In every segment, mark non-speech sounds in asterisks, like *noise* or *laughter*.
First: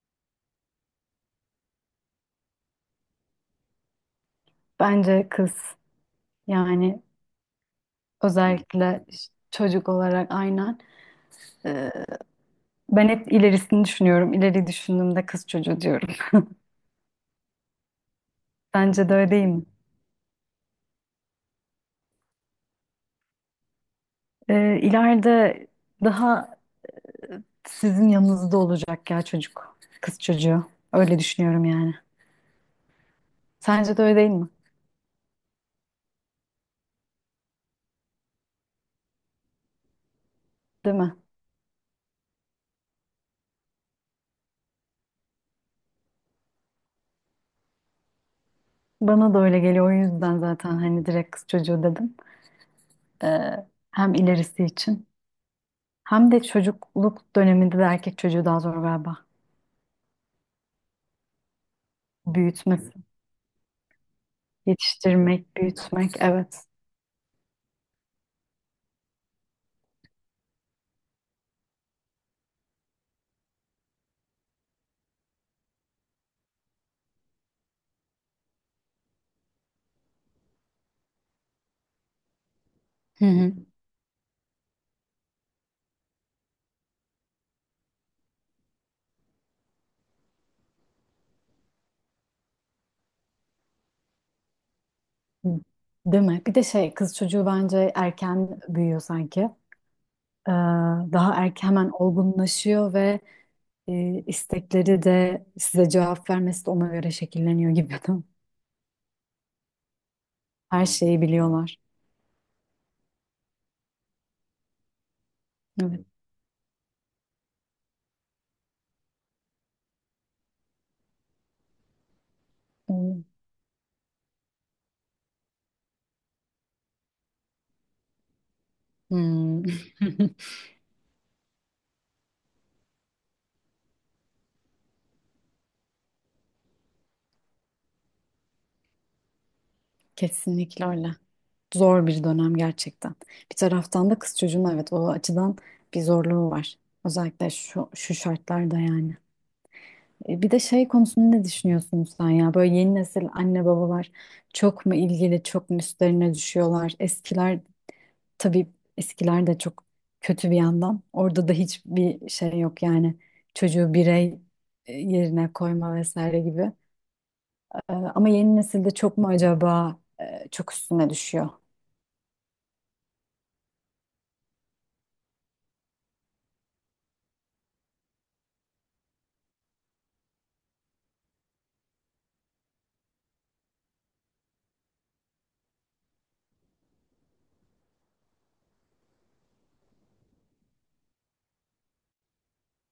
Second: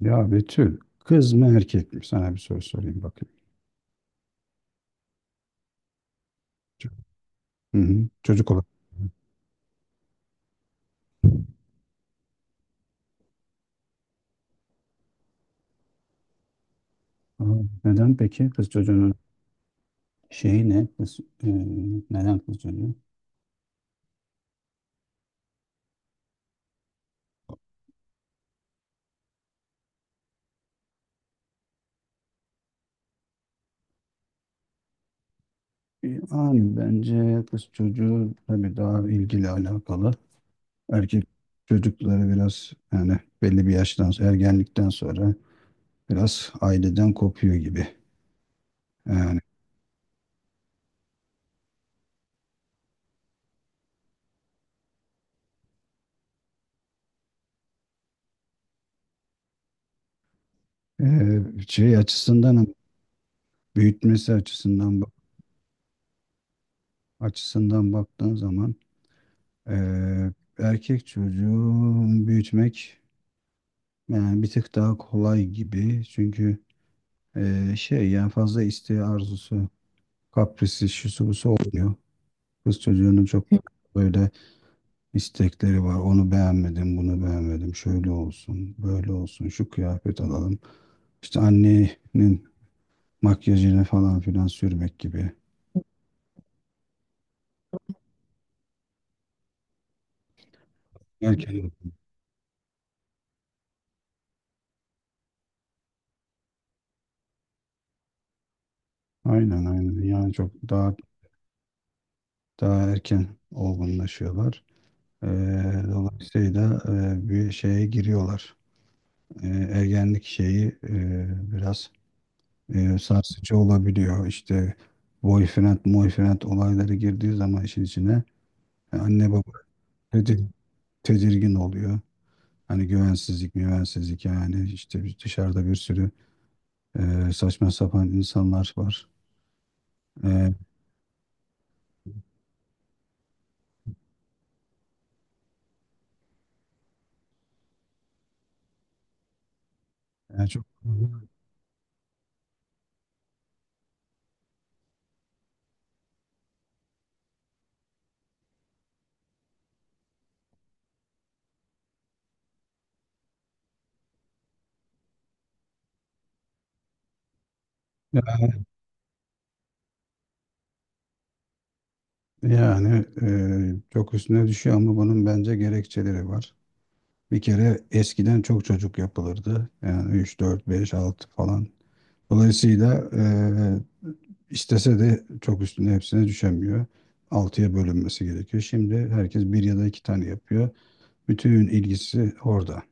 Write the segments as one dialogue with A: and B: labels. A: Ya Betül, kız mı erkek mi? Sana bir soru sorayım bakayım.
B: Bence kız yani
A: Hı hı. Çocuk olarak.
B: özellikle çocuk olarak aynen. Ee, Ben hep ilerisini düşünüyorum. İleri düşündüğümde kız çocuğu diyorum.
A: Aa, neden peki? Kız
B: *laughs* Bence
A: çocuğunun
B: de öyle değil mi?
A: şeyi ne? Neden kız çocuğu?
B: İleride daha sizin yanınızda olacak ya çocuk. Kız çocuğu. Öyle düşünüyorum yani. Sence de öyle değil mi?
A: Abi bence kız çocuğu tabii daha ilgili alakalı.
B: Değil mi?
A: Erkek çocukları biraz yani belli bir yaştan sonra, ergenlikten sonra biraz aileden kopuyor gibi.
B: Bana da
A: Yani
B: öyle geliyor. O yüzden zaten hani direkt kız çocuğu dedim. Ee, Hem ilerisi için. Hem de çocukluk döneminde de erkek çocuğu daha zor galiba.
A: şey açısından
B: Büyütmesi.
A: büyütmesi
B: Yetiştirmek, büyütmek, evet.
A: açısından baktığın zaman. Ee, erkek çocuğu büyütmek yani bir tık daha kolay gibi. Çünkü şey yani fazla isteği arzusu, kaprisi, şusu busu olmuyor. Kız
B: Hı
A: çocuğunun çok
B: hı.
A: böyle istekleri var. Onu beğenmedim, bunu beğenmedim. Şöyle olsun, böyle olsun, şu kıyafet alalım. İşte annenin makyajını falan filan sürmek gibi.
B: Hı. Değil mi? Bir de şey, kız çocuğu bence erken büyüyor sanki. Ee, Daha erken
A: Erken.
B: hemen olgunlaşıyor ve istekleri de size cevap vermesi de ona göre şekilleniyor gibi.
A: Aynen aynen. Yani çok
B: *laughs* Her
A: daha
B: şeyi biliyorlar.
A: daha erken olgunlaşıyorlar. E,
B: Evet.
A: dolayısıyla bir şeye giriyorlar. Ergenlik şeyi biraz
B: Hmm.
A: sarsıcı olabiliyor. İşte boyfriend, boyfriend olayları girdiği zaman işin içine anne baba
B: Hmm. *laughs*
A: tedir- tedirgin oluyor. Hani güvensizlik, güvensizlik yani işte dışarıda bir sürü saçma sapan insanlar var. E,
B: Kesinlikle öyle. Zor bir dönem gerçekten. Bir taraftan da kız çocuğun evet o açıdan bir zorluğu var. Özellikle şu şartlarda yani. E,
A: yani
B: bir de
A: çok
B: şey konusunda ne düşünüyorsun sen ya? Böyle yeni nesil anne babalar çok mu ilgili, çok mu üstlerine düşüyorlar? Eskiler tabii eskiler de çok kötü bir yandan. Orada da hiçbir şey yok yani. Çocuğu birey yerine koyma vesaire gibi. Ama yeni nesilde çok mu acaba çok üstüne düşüyor?
A: yani çok üstüne düşüyor ama bunun bence gerekçeleri var. Bir kere eskiden çok çocuk yapılırdı. Yani 3 4 5 6 falan. Dolayısıyla istese de çok üstüne hepsine düşemiyor. Altıya bölünmesi gerekiyor. Şimdi herkes bir ya da iki tane yapıyor. Bütün ilgisi orada.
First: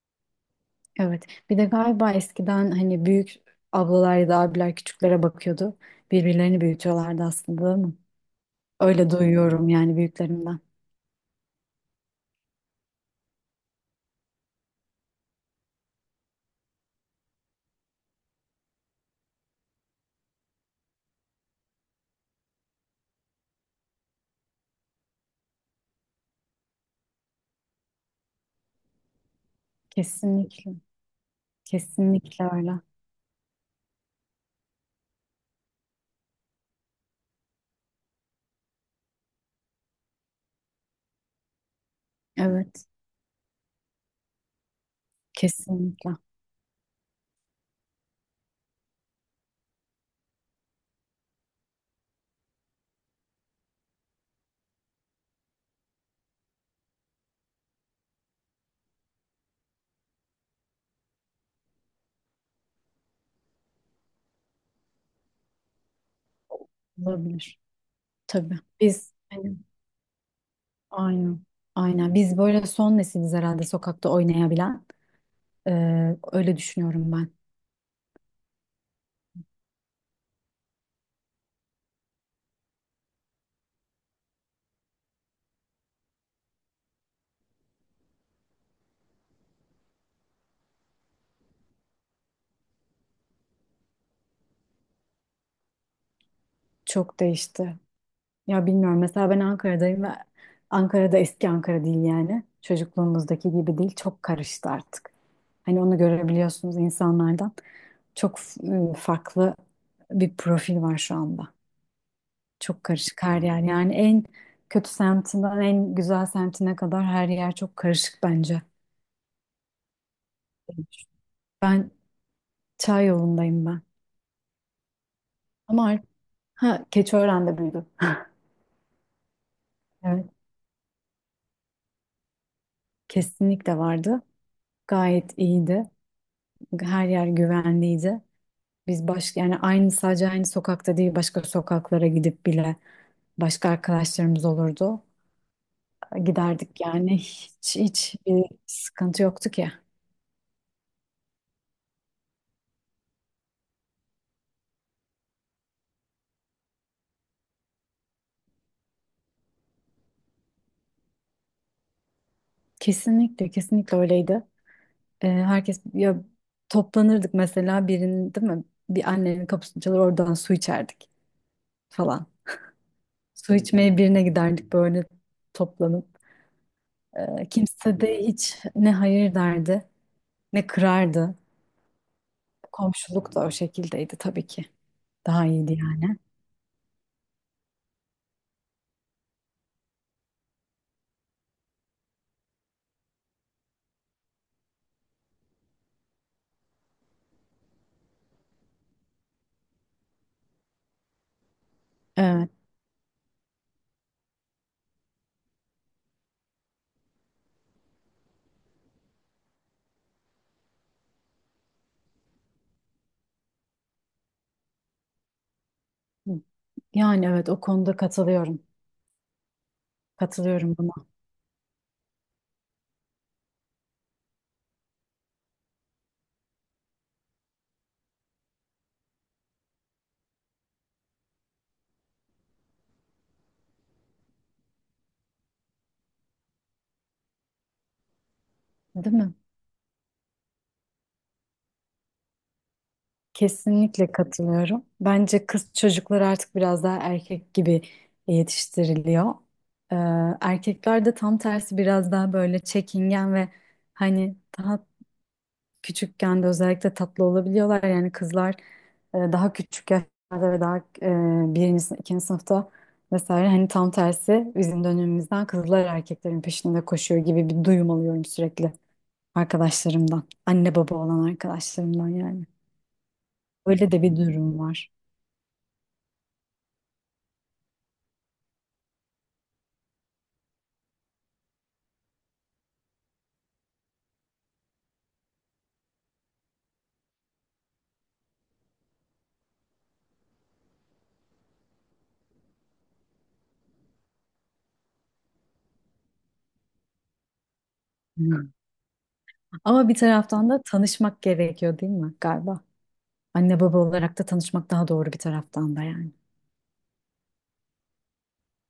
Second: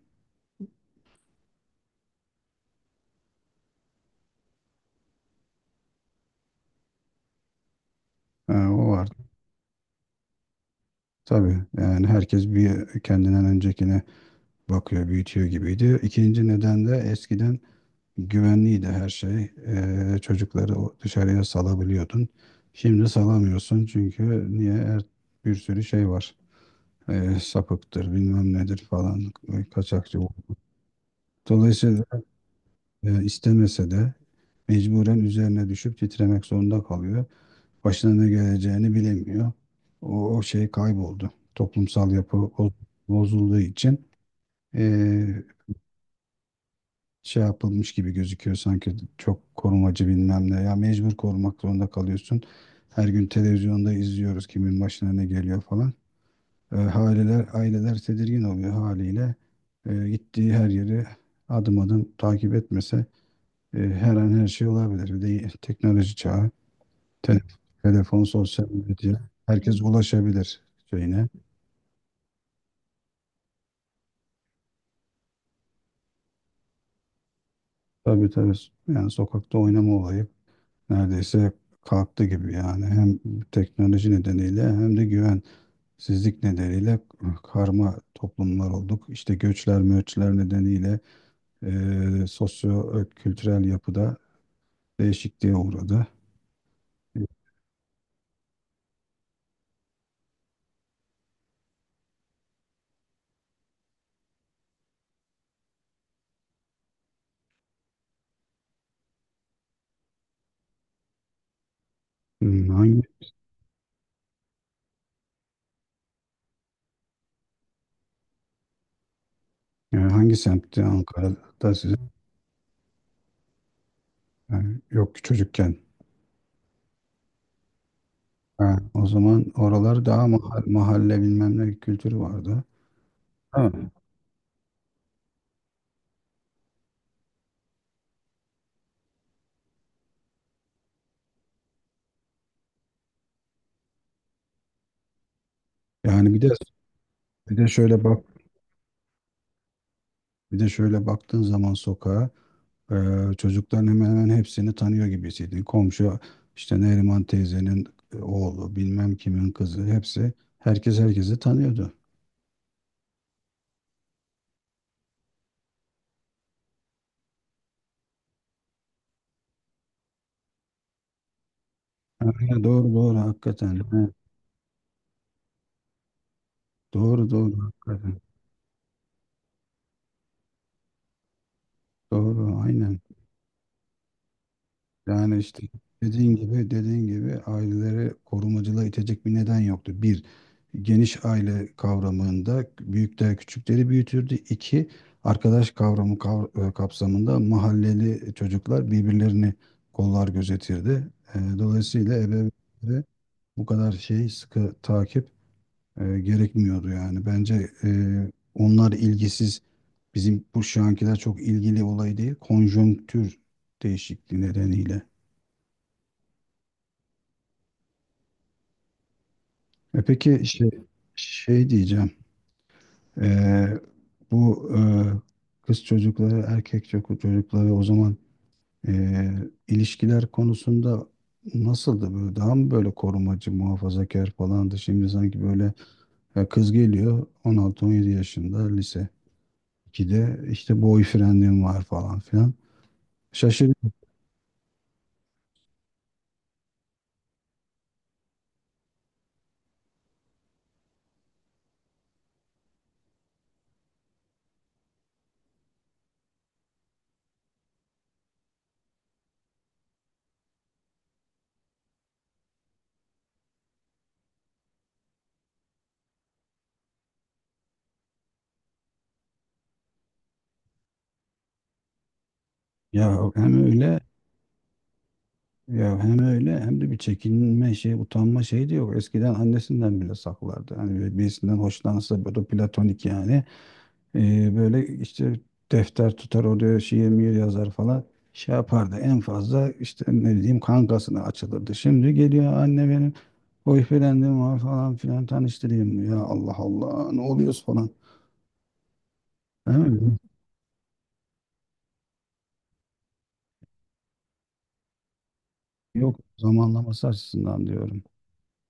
B: Evet. Bir de galiba eskiden hani büyük ablalar ya da abiler küçüklere bakıyordu. Birbirlerini büyütüyorlardı aslında değil mi?
A: Ha, o var.
B: Öyle duyuyorum yani büyüklerimden.
A: Tabii yani herkes bir kendinden öncekine bakıyor, büyütüyor gibiydi. İkinci neden de eskiden güvenliydi her şey. Çocukları dışarıya salabiliyordun. Şimdi salamıyorsun çünkü niye? Bir sürü şey var. Sapıktır, bilmem nedir falan, kaçakçı.
B: Kesinlikle.
A: Dolayısıyla
B: Kesinlikle öyle.
A: istemese de mecburen üzerine düşüp titremek zorunda kalıyor. Başına ne geleceğini bilemiyor. O şey kayboldu. Toplumsal yapı
B: Evet.
A: bozulduğu için e,
B: Kesinlikle.
A: şey yapılmış gibi gözüküyor sanki çok korumacı bilmem ne. Ya mecbur korumak zorunda kalıyorsun. Her gün televizyonda izliyoruz kimin başına ne geliyor falan. Aileler tedirgin oluyor haliyle. Gittiği her yeri adım adım takip etmese her an her şey olabilir. Bir de teknoloji çağı, te-
B: Olabilir.
A: telefon,
B: Tabii.
A: sosyal
B: Biz
A: medya
B: hani,
A: herkes ulaşabilir şeyine.
B: aynen. Aynen. Biz böyle son nesiliz herhalde sokakta oynayabilen. Öyle düşünüyorum ben.
A: Tabii tabii yani sokakta oynama olayı neredeyse kalktı gibi yani hem teknoloji nedeniyle hem de güven sizlik nedeniyle karma toplumlar olduk. İşte göçler, möçler nedeniyle sosyo-kültürel yapıda değişikliğe uğradı.
B: Çok değişti. Ya bilmiyorum. Mesela ben Ankara'dayım ve Ankara'da eski Ankara değil yani. Çocukluğumuzdaki gibi değil. Çok karıştı artık. Hani onu görebiliyorsunuz insanlardan. Çok farklı bir profil var şu anda.
A: Hmm.
B: Çok
A: Hangi
B: karışık her yer. Yani en kötü semtinden en güzel semtine kadar her yer çok karışık bence.
A: yani hangi semtti Ankara'da
B: Ben
A: sizin?
B: Çay yolundayım ben.
A: Yani yok ki çocukken.
B: Ama artık ha, Keçiören'de büyüdüm.
A: Ha, o zaman oralar daha
B: Evet,
A: mahalle, mahalle bilmem ne kültürü vardı. Ha.
B: kesinlikle vardı. Gayet iyiydi. Her yer güvenliydi. Biz baş Yani aynı sokakta değil başka sokaklara gidip bile başka arkadaşlarımız olurdu.
A: Yani bir de
B: Giderdik yani
A: bir de şöyle
B: hiç
A: bak
B: bir sıkıntı yoktu ki.
A: Bir de şöyle baktığın zaman sokağa çocukların hemen hemen hepsini tanıyor gibisiydin. Komşu işte Neriman teyzenin oğlu, bilmem kimin kızı hepsi herkes herkesi tanıyordu.
B: Kesinlikle öyleydi. Herkes ya toplanırdık mesela birinin değil mi? Bir annenin kapısını çalar oradan su içerdik falan.
A: Aynen, doğru doğru
B: Su
A: hakikaten.
B: içmeye
A: He,
B: birine giderdik böyle toplanıp.
A: doğru doğru
B: Kimse
A: hakikaten.
B: de hiç ne hayır derdi ne kırardı.
A: Doğru aynen.
B: Komşuluk da o şekildeydi tabii ki.
A: Yani
B: Daha
A: işte
B: iyiydi yani.
A: dediğin gibi aileleri korumacılığa itecek bir neden yoktu. Bir, geniş aile kavramında büyükler küçükleri büyütürdü. İki, arkadaş kavramı kapsamında mahalleli çocuklar birbirlerini kollar gözetirdi. Dolayısıyla
B: Evet.
A: ebeveynlere bu kadar şey sıkı takip gerekmiyordu yani. Bence onlar ilgisiz bizim şu ankiler çok ilgili olayı değil, konjonktür değişikliği nedeniyle.
B: Yani evet o konuda katılıyorum.
A: E peki şey,
B: Katılıyorum buna.
A: şey diyeceğim. Ee, bu kız çocukları, erkek çocukları o zaman e, ilişkiler konusunda nasıldı böyle? Daha mı böyle korumacı, muhafazakar falandı? Şimdi sanki böyle kız geliyor 16-17 yaşında lise
B: Değil mi?
A: 2'de işte boyfriendim var falan filan. Şaşırdım.
B: Kesinlikle katılıyorum. Bence kız çocukları artık biraz daha erkek gibi yetiştiriliyor. Ee, Erkekler de tam tersi biraz daha böyle çekingen ve hani daha küçükken de özellikle tatlı olabiliyorlar. Yani kızlar daha küçük yaşlarda ve daha ikinci sınıfta vesaire hani tam tersi bizim dönemimizden kızlar erkeklerin peşinde koşuyor gibi bir duyum alıyorum sürekli arkadaşlarımdan. Anne baba olan arkadaşlarımdan yani.
A: Ya hem
B: Öyle
A: öyle
B: de bir durum var.
A: Ya hem öyle hem de bir çekinme şey, utanma şeyi de yok. Eskiden annesinden bile saklardı. Hani böyle birisinden hoşlansa böyle platonik yani. Böyle işte defter tutar oraya şiir miyir yazar falan. Şey yapardı en fazla işte ne diyeyim kankasına açılırdı. Şimdi geliyor anne benim boyfriendim var falan filan tanıştırayım mı? Ya Allah Allah ne oluyoruz falan.
B: Hmm.
A: Değil
B: Ama bir
A: mi?
B: taraftan da tanışmak gerekiyor değil mi galiba? Anne baba olarak da tanışmak daha doğru bir taraftan da yani.
A: Yok zamanlaması açısından diyorum.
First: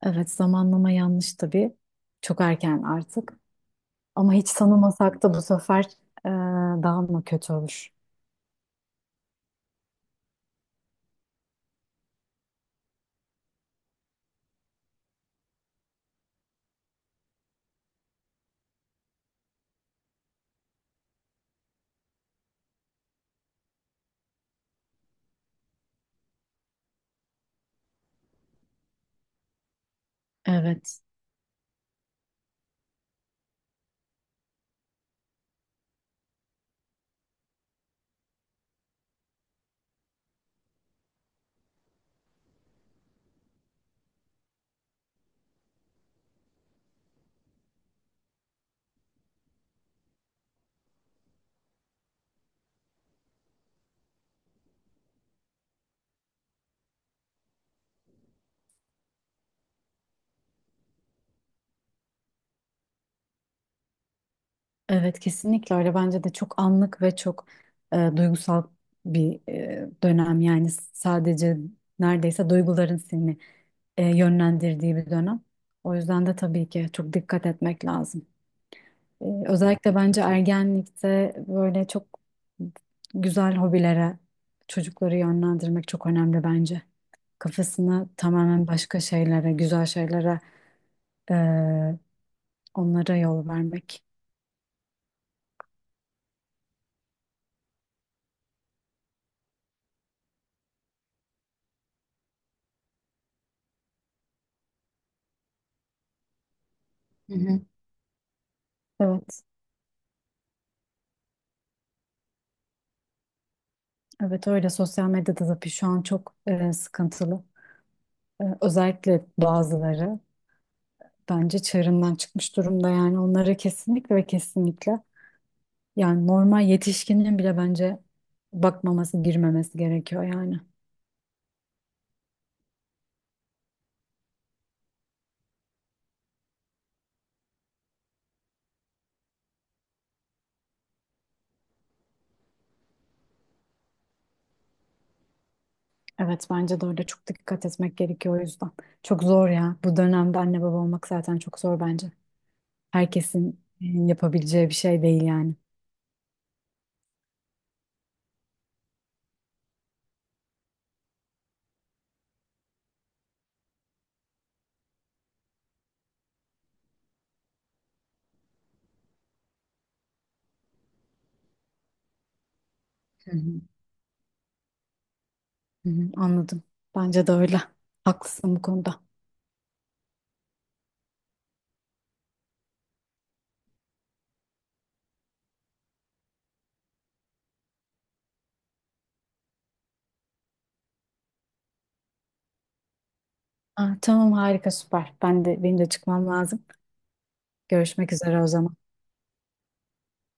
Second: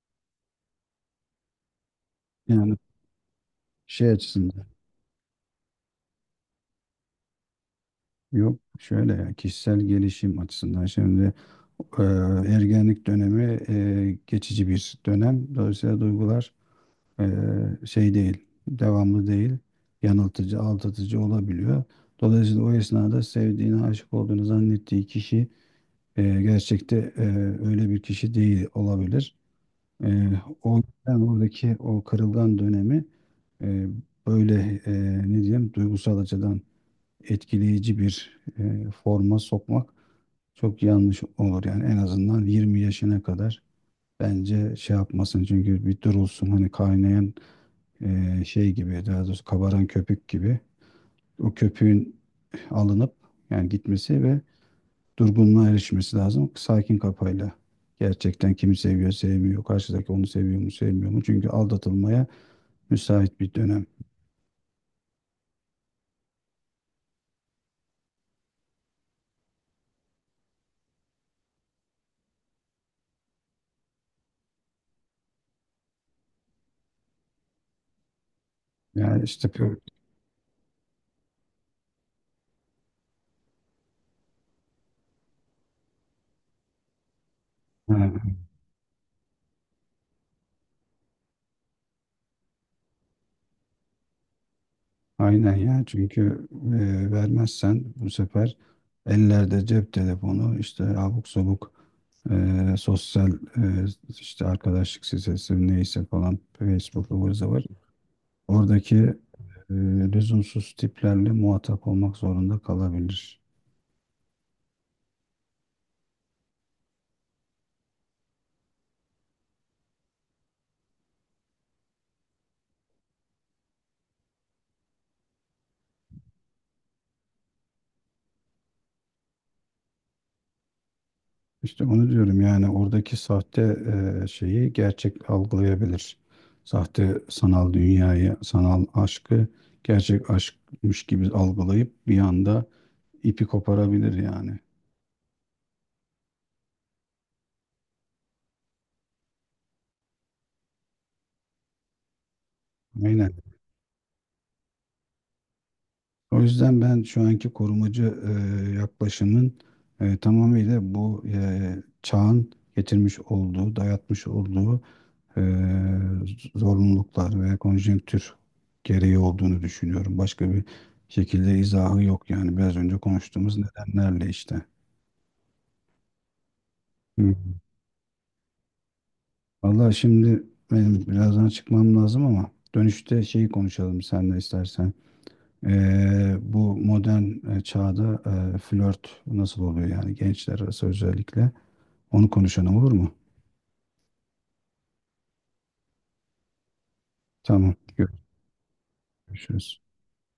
B: Evet zamanlama yanlış tabii. Çok
A: Yani
B: erken artık.
A: şey
B: Ama hiç
A: açısından.
B: tanımasak da bu sefer e, daha mı kötü olur?
A: Yok şöyle ya kişisel gelişim açısından şimdi e, ergenlik dönemi geçici bir dönem. Dolayısıyla duygular e, şey değil, devamlı değil, yanıltıcı, aldatıcı olabiliyor. Dolayısıyla o esnada sevdiğini, aşık olduğunu zannettiği kişi gerçekte öyle bir kişi değil olabilir. E, o
B: Evet,
A: yüzden oradaki o kırılgan dönemi e, böyle e, ne diyeyim duygusal açıdan etkileyici bir forma sokmak çok yanlış olur yani en azından 20 yaşına kadar bence şey yapmasın çünkü bir durulsun hani kaynayan şey gibi daha doğrusu kabaran köpük gibi o köpüğün alınıp yani gitmesi ve durgunluğa erişmesi lazım sakin kafayla. Gerçekten kimi seviyor sevmiyor karşıdaki onu seviyor mu sevmiyor mu çünkü aldatılmaya müsait bir dönem.
B: evet kesinlikle öyle. Bence de çok anlık ve çok duygusal bir dönem. Yani sadece neredeyse duyguların seni yönlendirdiği bir dönem. O yüzden de tabii ki çok dikkat etmek lazım.
A: Yani
B: E,
A: işte.
B: özellikle bence ergenlikte böyle çok güzel hobilere çocukları yönlendirmek çok önemli bence. Kafasını
A: Evet.
B: tamamen başka şeylere, güzel şeylere. Ee, Onlara yol vermek.
A: Aynen ya çünkü vermezsen bu sefer ellerde cep telefonu işte abuk sabuk sosyal işte arkadaşlık sitesi neyse falan Facebook ıvır
B: Hı hı.
A: zıvır oradaki
B: Evet,
A: e, lüzumsuz tiplerle muhatap olmak zorunda kalabilir.
B: evet öyle sosyal medyada tabii şu an çok sıkıntılı. E, özellikle bazıları bence çığırından çıkmış durumda yani onlara kesinlikle ve kesinlikle yani normal yetişkinin bile bence bakmaması, girmemesi gerekiyor yani.
A: İşte onu diyorum yani oradaki sahte şeyi gerçek algılayabilir. Sahte sanal dünyayı, sanal aşkı gerçek aşkmış gibi algılayıp bir anda ipi koparabilir yani.
B: Evet bence de öyle çok dikkat etmek gerekiyor o yüzden. Çok zor ya. Bu dönemde anne baba olmak zaten çok zor bence.
A: Aynen.
B: Herkesin yapabileceği bir şey değil yani.
A: O yüzden ben şu anki korumacı yaklaşımın tamamıyla bu çağın getirmiş olduğu, dayatmış olduğu e, zorunluluklar ve konjonktür gereği olduğunu düşünüyorum. Başka bir şekilde izahı yok yani biraz önce konuştuğumuz nedenlerle işte.
B: Hı hı, anladım. Bence de
A: Hı.
B: öyle. Haklısın bu konuda.
A: Vallahi şimdi benim birazdan çıkmam lazım ama dönüşte şeyi konuşalım sen de istersen. Bu modern çağda flört nasıl oluyor yani gençler arası özellikle onu konuşalım olur mu?
B: Ah, tamam harika süper. Ben de benim de çıkmam lazım.
A: Tamam,
B: Görüşmek üzere o zaman.
A: görüşürüz.